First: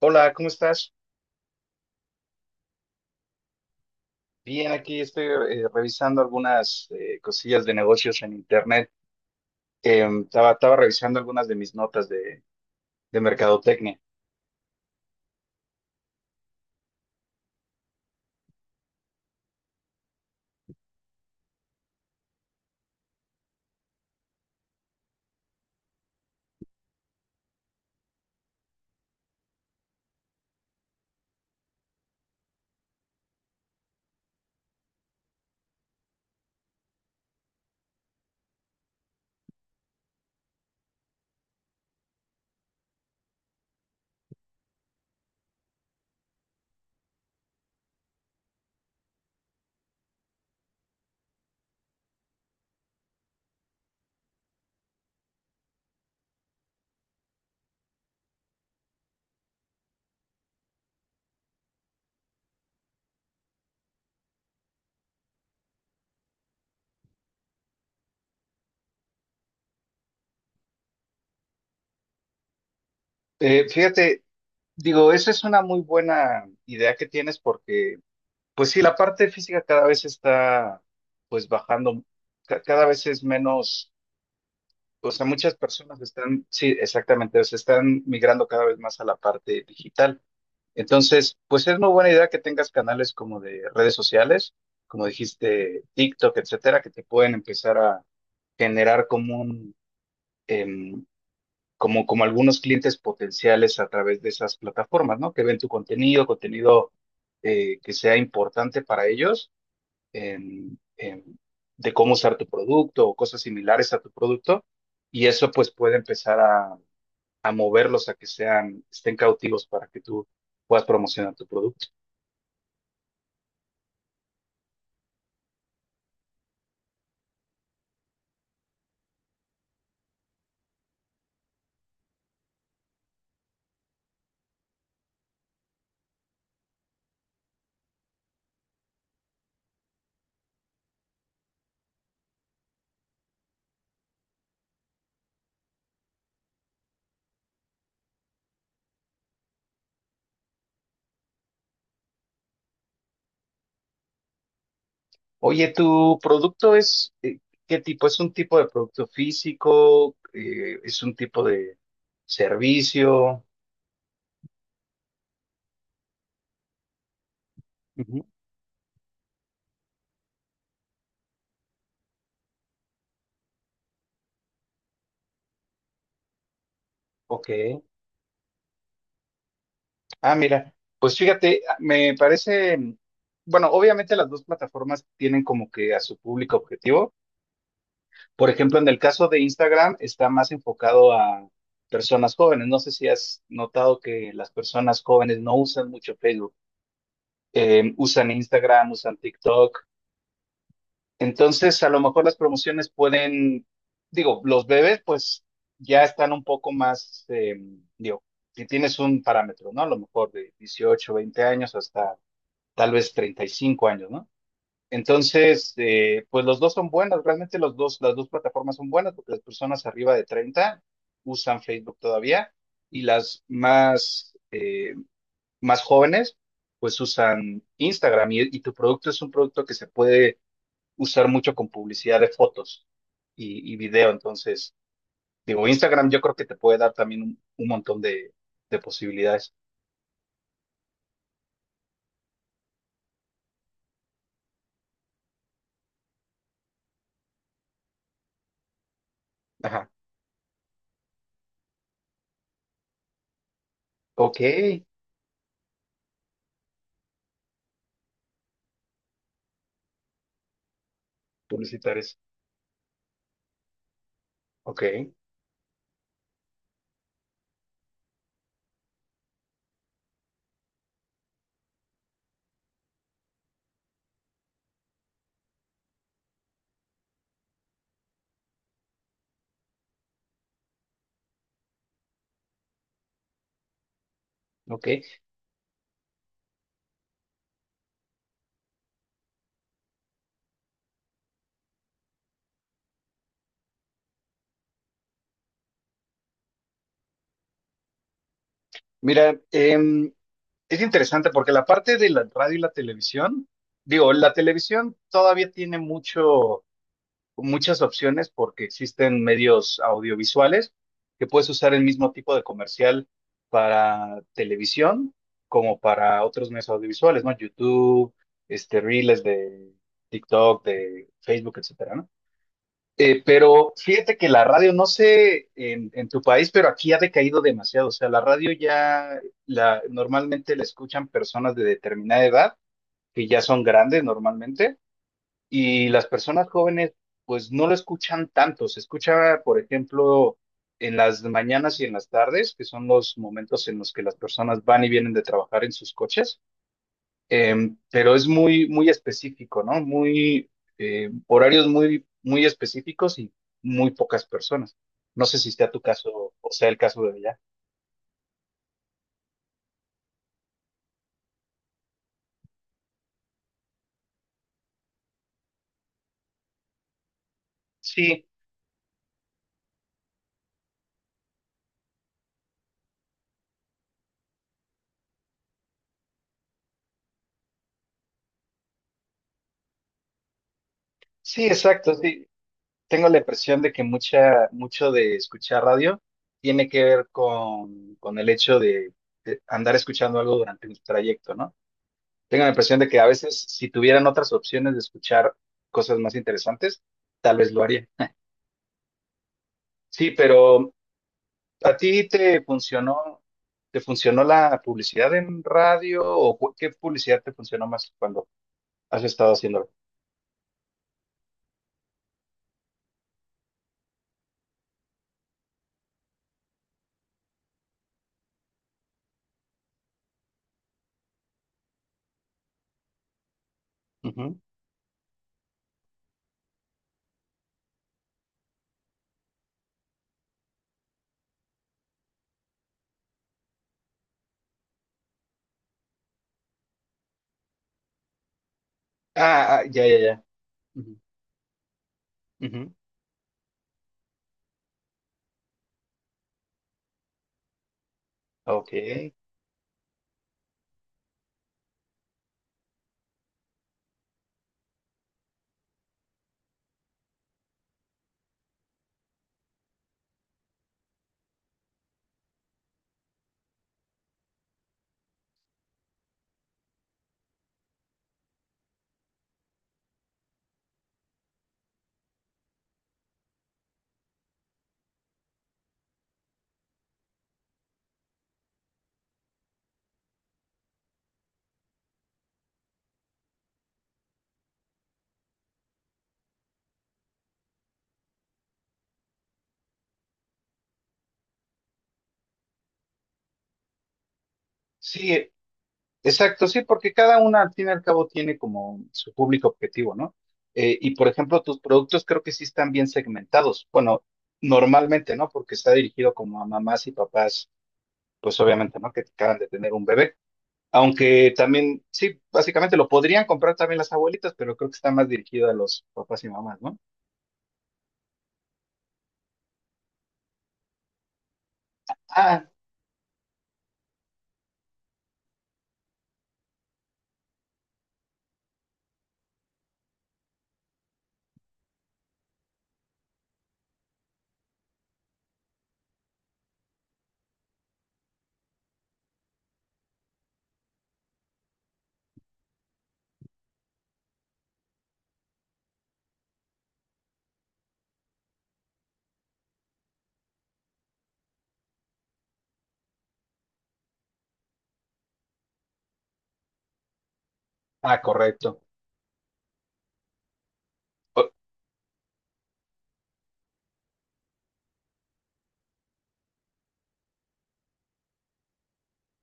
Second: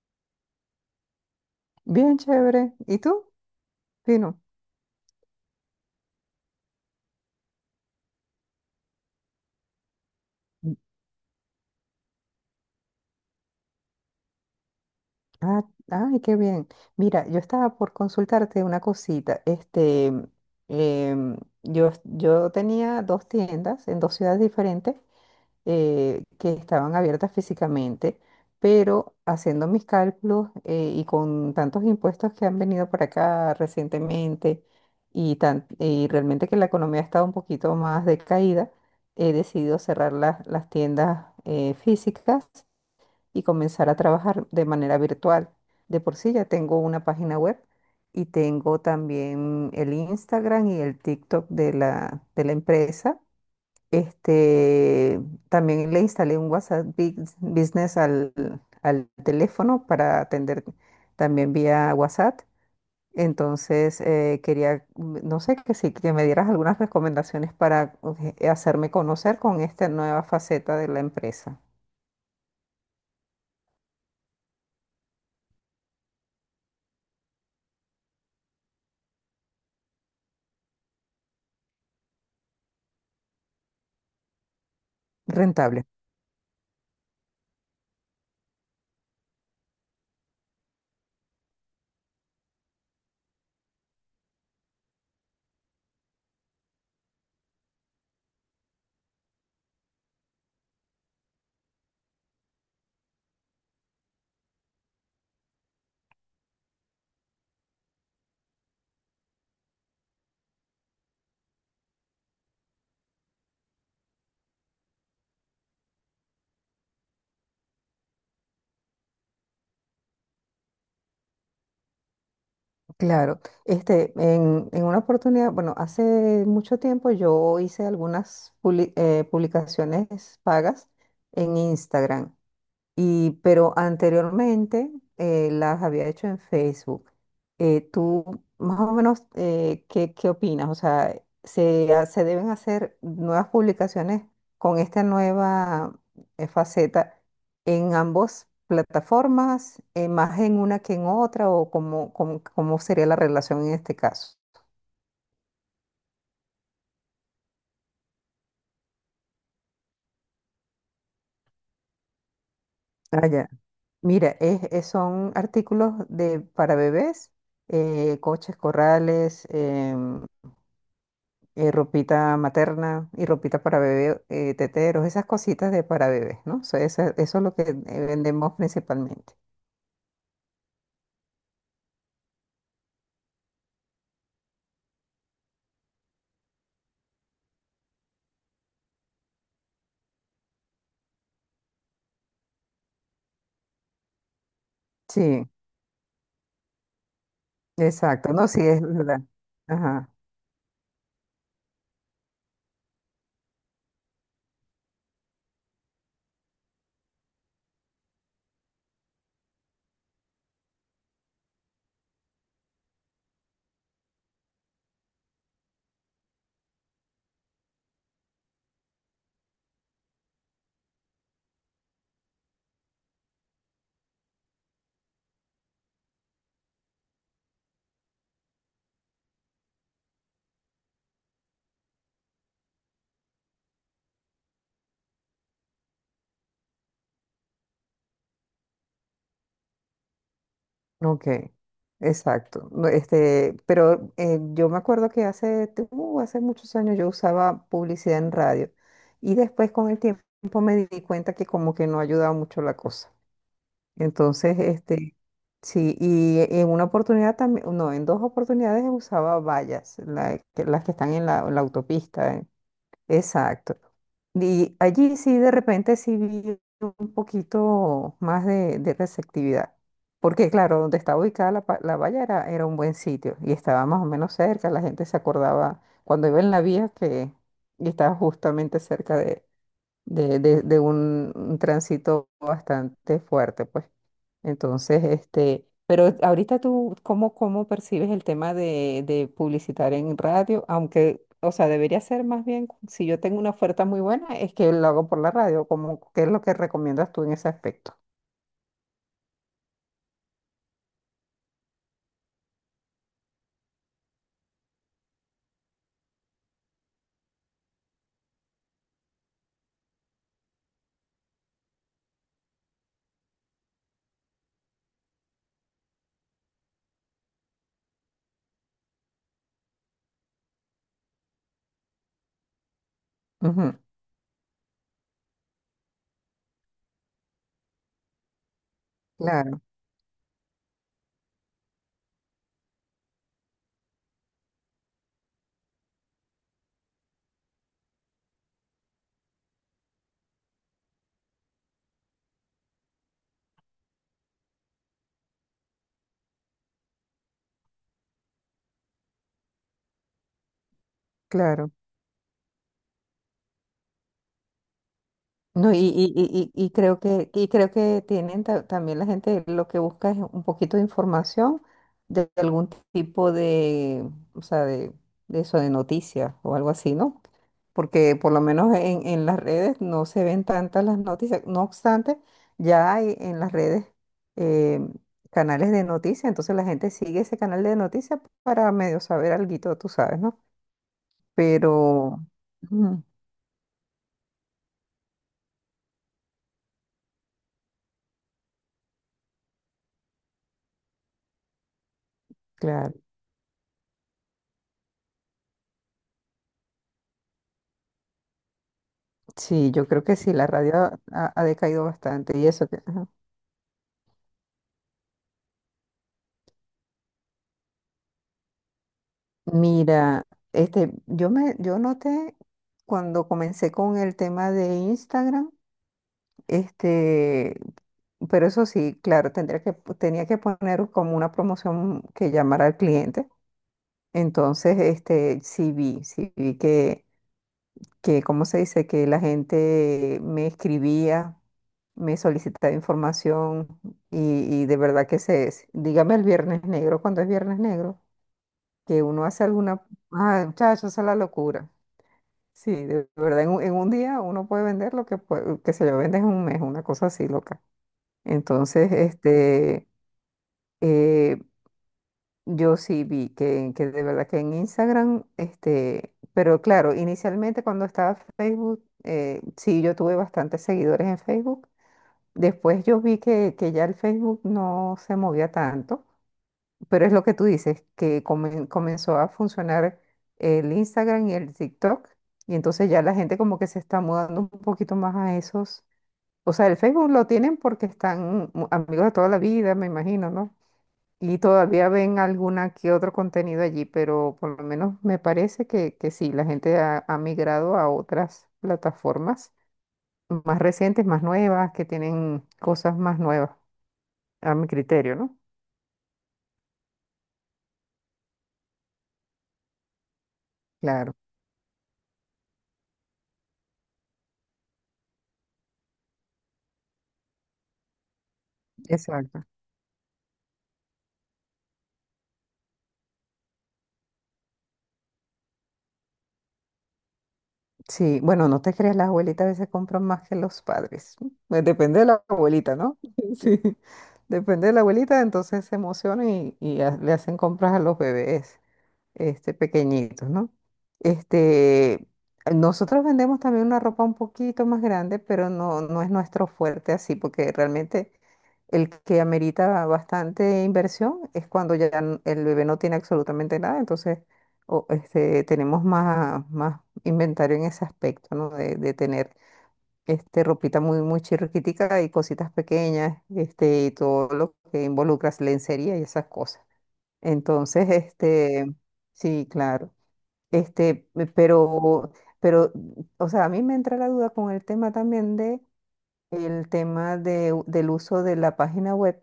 Hola, ¿cómo estás? Bien chévere. ¿Y tú? Fino. Bien, aquí estoy revisando algunas cosillas de negocios en internet. Estaba revisando algunas de mis notas de mercadotecnia. Ah, ay, qué bien. Mira, yo estaba por consultarte una cosita. Em, yo tenía dos tiendas en dos ciudades diferentes que estaban abiertas físicamente, pero haciendo mis cálculos y con tantos impuestos que han venido para acá recientemente y realmente que la economía ha estado un poquito más decaída, he decidido cerrar las tiendas físicas y comenzar a trabajar de manera virtual. De por sí ya tengo una página web y tengo también el Instagram y el TikTok de de la empresa. Este, también le instalé un WhatsApp Business al teléfono para atender también vía WhatsApp. Entonces, quería, no sé, que si que me dieras algunas recomendaciones para hacerme conocer con esta nueva faceta de la empresa Fíjate, digo, esa es una muy buena idea que tienes porque, pues sí, la parte física cada vez está, pues bajando, cada vez es menos, o sea, muchas rentable. personas están, sí, exactamente, se están migrando cada vez más a la parte digital. Entonces, pues es muy buena idea que tengas canales como de redes sociales, como dijiste, TikTok, etcétera, que te pueden empezar a generar como un, em, como algunos clientes potenciales a través de esas plataformas, ¿no? Que ven tu contenido que sea importante para ellos, em, em, de cómo usar tu producto o cosas similares a tu producto, y eso pues puede empezar a moverlos a que sean, estén cautivos para que tú puedas promocionar tu producto. Claro, este, en una oportunidad, bueno, hace mucho tiempo yo hice algunas publicaciones pagas en Instagram y, pero anteriormente las había hecho en Facebook. ¿Tú más o menos qué, qué opinas? O sea, ¿se, ha- se deben hacer nuevas publicaciones con esta nueva faceta en ambas plataformas, más en una que en otra, o cómo, cómo, cómo sería la relación en este caso? Oye, ¿tu producto es qué tipo? ¿Es un tipo de producto físico? ¿Es un tipo de Ah, servicio? ya. Mira, son artículos de, para bebés, Ujú. coches, corrales, ropita materna y ropita para bebé, teteros, esas cositas de para bebés, ¿no? So, eso, es Ok. lo que vendemos principalmente. Ah, mira, pues fíjate, ah, me parece, bueno, obviamente las dos plataformas tienen como que a su público objetivo. Por ejemplo, en el caso de Instagram está más enfocado a personas jóvenes. No sé si has notado que las personas jóvenes Sí, no usan mucho Facebook. Usan exacto, no, sí, es Instagram, usan verdad. TikTok. Ajá, Entonces, a lo mejor las promociones pueden, digo, los bebés pues ya están un poco más, digo, si tienes un parámetro, ¿no? A lo mejor de 18 20 años hasta tal vez 35 años, ¿no? Entonces, pues los dos son buenas, realmente los dos, las dos plataformas son buenas porque las personas arriba de 30 usan Facebook todavía y las más jóvenes pues usan Instagram y tu producto es un producto que se puede usar mucho con publicidad de fotos y video. Entonces, digo, Instagram yo creo que te puede dar también un montón de posibilidades. ok, exacto. No, este, pero yo me acuerdo que hace, hace muchos años yo usaba publicidad en radio y después Ajá. con el tiempo me di cuenta que como que no ayudaba mucho la cosa. Ok, Entonces, este, sí, y en una oportunidad también, no, en dos oportunidades usaba vallas, las que están en la publicitar eso. autopista, ¿eh? Exacto. Y Ok. allí sí, de repente sí vi un poquito más de receptividad, porque claro, donde estaba ubicada la valla era, era un buen sitio y estaba más o menos cerca, la gente se acordaba cuando iba en la vía que y estaba justamente cerca de, de un tránsito bastante fuerte, pues. Entonces, Ok. este, pero ahorita tú, ¿cómo, cómo percibes el tema de publicitar en radio? Aunque, o sea, debería ser más bien, si yo tengo una oferta muy buena, es que lo hago por la radio, como, ¿qué es lo que recomiendas tú en ese aspecto? Mira, es interesante porque la parte de la radio y la televisión, digo, la televisión todavía tiene mucho muchas opciones porque existen medios audiovisuales que puedes usar el mismo tipo de comercial para televisión como para otros medios audiovisuales, ¿no? YouTube, este, Reels de TikTok, de Facebook, etcétera, ¿no? Pero Ujú, fíjate que la radio, no sé en tu país, pero aquí ha decaído demasiado. O sea, la radio ya claro, normalmente la escuchan personas de determinada edad, que ya son grandes normalmente, y las personas jóvenes, pues no lo escuchan tanto. Se escucha, por ejemplo, en las mañanas y en las tardes, que son los momentos en los que las personas van y vienen de trabajar en sus coches. Pero es muy, muy específico, ¿no? Horarios claro. muy, muy específicos y muy pocas personas. No sé si sea No, y, tu y, caso y, o y sea y el creo caso de que, allá. y creo que tienen también la gente lo que busca es un poquito de información de algún tipo de, o sea, de eso, de noticias o algo así, ¿no? Porque Sí, por lo menos en las redes no se ven tantas las noticias. No obstante, ya hay en las redes eh, canales de noticias, entonces la gente sigue ese canal de noticias para medio saber alguito, tú sabes, ¿no? sí, exacto. Pero, Sí. ujú, Tengo la impresión de que mucho de escuchar radio tiene que ver con el hecho de andar escuchando algo durante un trayecto, ¿no? Tengo la impresión de claro. que a veces si tuvieran otras opciones de escuchar cosas más interesantes, tal vez lo haría. Sí, yo creo Sí, que sí, la pero radio ha, ha ¿a decaído ti bastante te y eso que... ajá. funcionó, te funcionó la publicidad en radio o qué publicidad te funcionó más cuando has estado haciéndolo? Mira, este, yo noté cuando comencé con el tema de Instagram, este, pero eso sí, claro, tendría que, tenía que poner como una promoción que llamara al cliente. Ujú. Entonces, este, sí vi que, ¿cómo se dice? Que la gente me escribía me solicitaba información y de verdad que se es. Dígame el viernes negro, cuando es viernes negro, que uno hace Ah, ah, alguna... ya, ya, ya. Ah, Ujú, muchachos, esa es la locura. ujú. Sí, de verdad, en un día uno puede vender lo que, puede, que se lo vende en un mes, una cosa así loca. Ok. Entonces, este, eh, yo sí vi que de verdad que en Instagram, este, pero claro, inicialmente cuando estaba Facebook, sí, yo tuve bastantes seguidores en Facebook. Después yo vi que ya el Facebook no se movía tanto, pero es lo que tú dices, que comenzó a funcionar el Instagram y el TikTok, y entonces ya la gente como que se está mudando un poquito más a esos. O sea, el Facebook lo tienen porque están amigos de toda la vida, me imagino, ¿no? Y todavía ven alguna que otro contenido allí, pero por lo menos me parece que sí, la gente ha migrado a otras plataformas más recientes, más nuevas, que tienen cosas más nuevas a mi criterio, Sí, ¿no? exacto, sí, porque cada una al fin y al cabo tiene como su público objetivo, ¿no? Y por Claro, ejemplo, tus productos creo que sí están bien segmentados. Bueno, normalmente, ¿no? Porque está dirigido como a mamás y papás, pues obviamente, ¿no? Que acaban exacto. de tener un bebé. Aunque también, sí, básicamente lo podrían comprar también las abuelitas, pero creo que está más dirigido a los papás y mamás, ¿no? Sí, bueno, no te creas, las abuelitas a veces compran más que los padres. Pues depende de la Ah, abuelita, ¿no? Sí, depende de la abuelita, entonces se emocionan y le hacen compras a los bebés, este, pequeñitos, ¿no? Este, nosotros vendemos también una ropa un poquito más grande, pero no, no es nuestro fuerte así, porque realmente el que amerita bastante inversión es cuando ya el bebé no tiene absolutamente nada, entonces o, este, tenemos más, más inventario en ese aspecto, ¿no? De tener este, ropita muy, muy chirriquitica y cositas pequeñas, este, y todo lo que involucra lencería y esas cosas. Entonces, ah, correcto. este, sí, claro. Este, eh, O- pero, pero, o sea, a mí me entra la duda con el tema también de el tema de del uso de la página web,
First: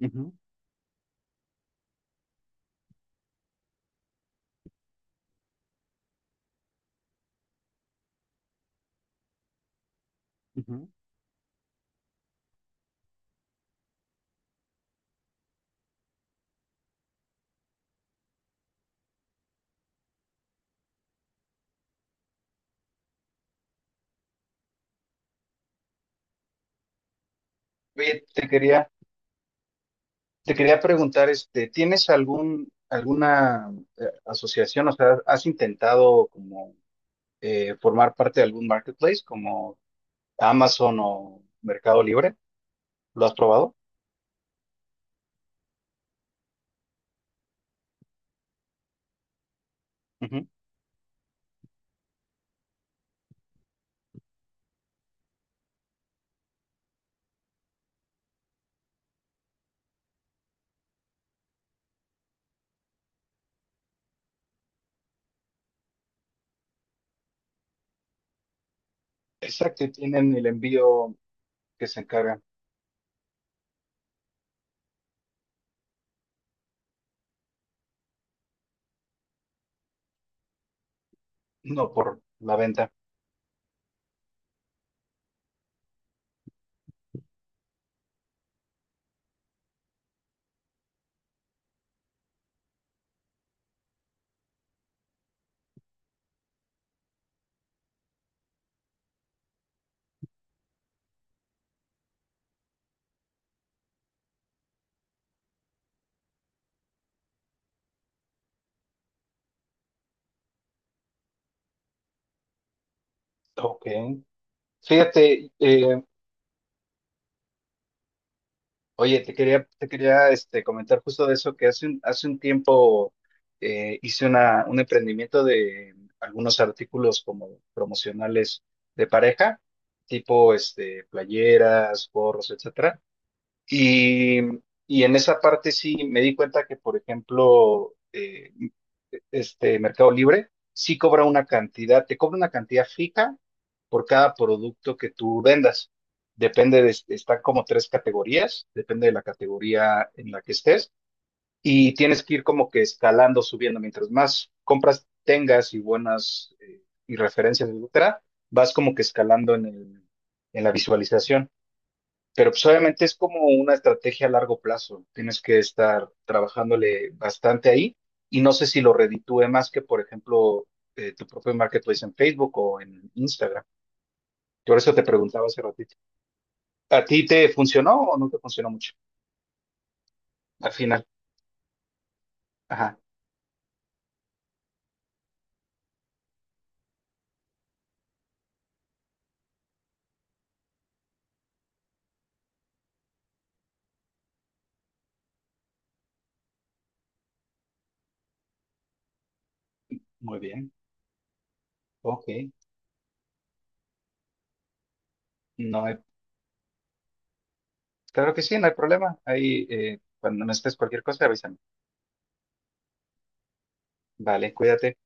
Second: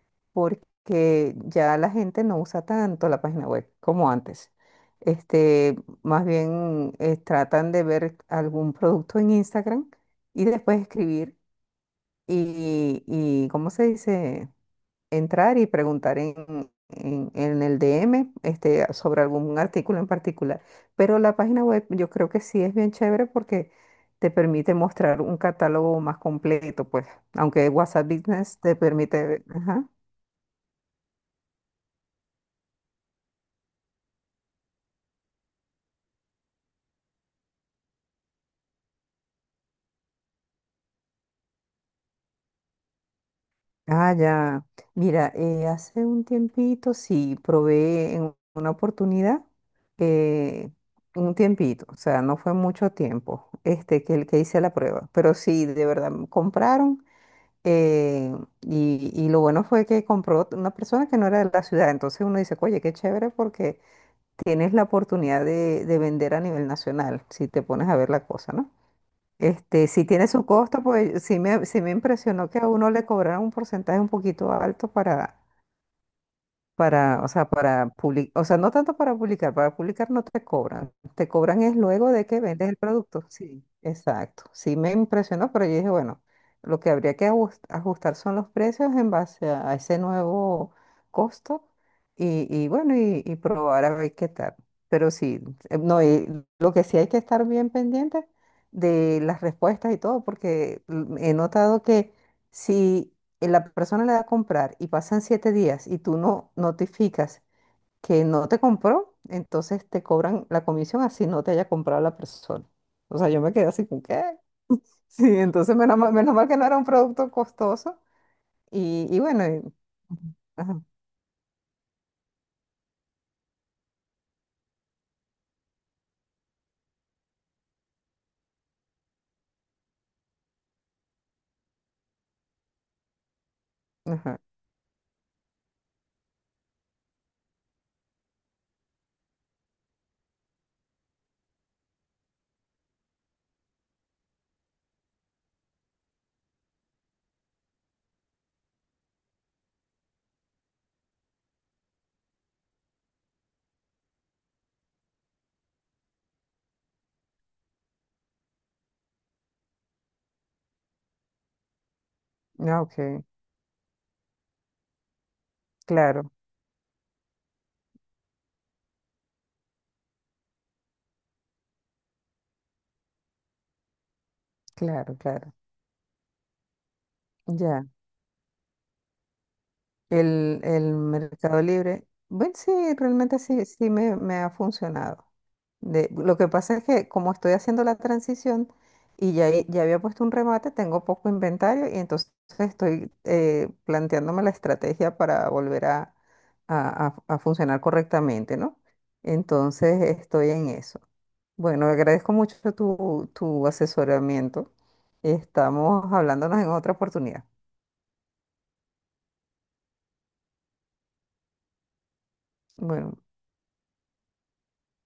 Ujú, porque ya la gente no usa tanto la página web como antes. Este, más bien tratan de ver algún producto en Instagram y después ujú. escribir y ¿cómo se dice? Entrar y preguntar en, en el DM este, sobre algún artículo en particular. Pero la página web yo creo que sí es bien chévere porque te permite mostrar un catálogo más completo, pues, aunque WhatsApp Oye, Business te permite... Ajá. te quería preguntar, este, ¿tienes alguna asociación? O sea, ¿has intentado como formar parte de algún marketplace como Amazon o Mercado Libre? ¿Lo has probado? Ah, ya. Mira, hace un tiempito sí probé en una oportunidad, Ujú. eh, un tiempito, o sea, no fue mucho tiempo, este, que el que hice la prueba, pero sí, de verdad, me compraron. Eh, y lo bueno fue que compró una persona que no era de la ciudad. Entonces uno dice, oye, qué chévere porque tienes la oportunidad de vender a nivel nacional, si te pones a ver la cosa, ¿no? Exacto, Este, y si tiene tienen su el costo, envío pues sí que me se encarga, impresionó que a uno le cobraran un porcentaje un poquito alto para, o sea, para publicar, o sea, no tanto para publicar no te cobran, te cobran es no luego por de que la vendes el venta. producto. Sí, exacto. Sí me impresionó, pero yo dije, bueno, lo que habría que ajustar son los precios en base a ese nuevo costo y bueno, y probar a ver qué tal. Pero sí, no, y lo que sí hay que estar bien pendiente de las respuestas y todo, porque he notado que si y la persona le da a comprar y pasan 7 días y tú no notificas que no te compró, entonces te cobran la comisión así no te haya comprado la persona. O sea, yo me quedé Ok. así con qué. Sí, Fíjate, entonces menos mal que no era un producto costoso. Y Oye, bueno, y- te quería este, Ajá, comentar justo de eso, que hace un tiempo hice un emprendimiento de algunos artículos como promocionales de pareja, tipo este, playeras, gorros, etcétera. ajá. Y, y en esa parte sí me di cuenta que, por ejemplo, este Mercado Libre, sí cobra una cantidad, te cobra una cantidad fija por cada producto que tú vendas. Depende de, están como tres categorías, depende de la categoría en la que estés y tienes que ir como que escalando, subiendo. Mientras más compras tengas y buenas y referencias, etcétera, vas como que escalando en la visualización. Pero pues Ah, obviamente es ok. como una estrategia a largo plazo. Tienes que estar Claro, trabajándole bastante ahí y no sé si lo reditúe más que, por ejemplo, tu propio marketplace en Facebook o en Instagram. Por eso te claro, preguntaba claro. hace ratito. ¿A ti te Ya. funcionó o no te funcionó mucho? Al El final. Mercado Libre, bueno, sí, Ajá. realmente sí, me ha funcionado. De, lo que pasa es que como estoy haciendo la transición y ya, ya había puesto un remate, tengo poco inventario y entonces estoy planteándome la estrategia para volver a, a funcionar correctamente, ¿no? Entonces Muy estoy en bien. eso. Bueno, Ok. agradezco mucho tu, tu asesoramiento. No hay- Estamos hablándonos en otra oportunidad. Claro que sí, no hay problema. Ahí, cuando necesites cualquier cosa, avísame. Bueno. Vale, cuídate.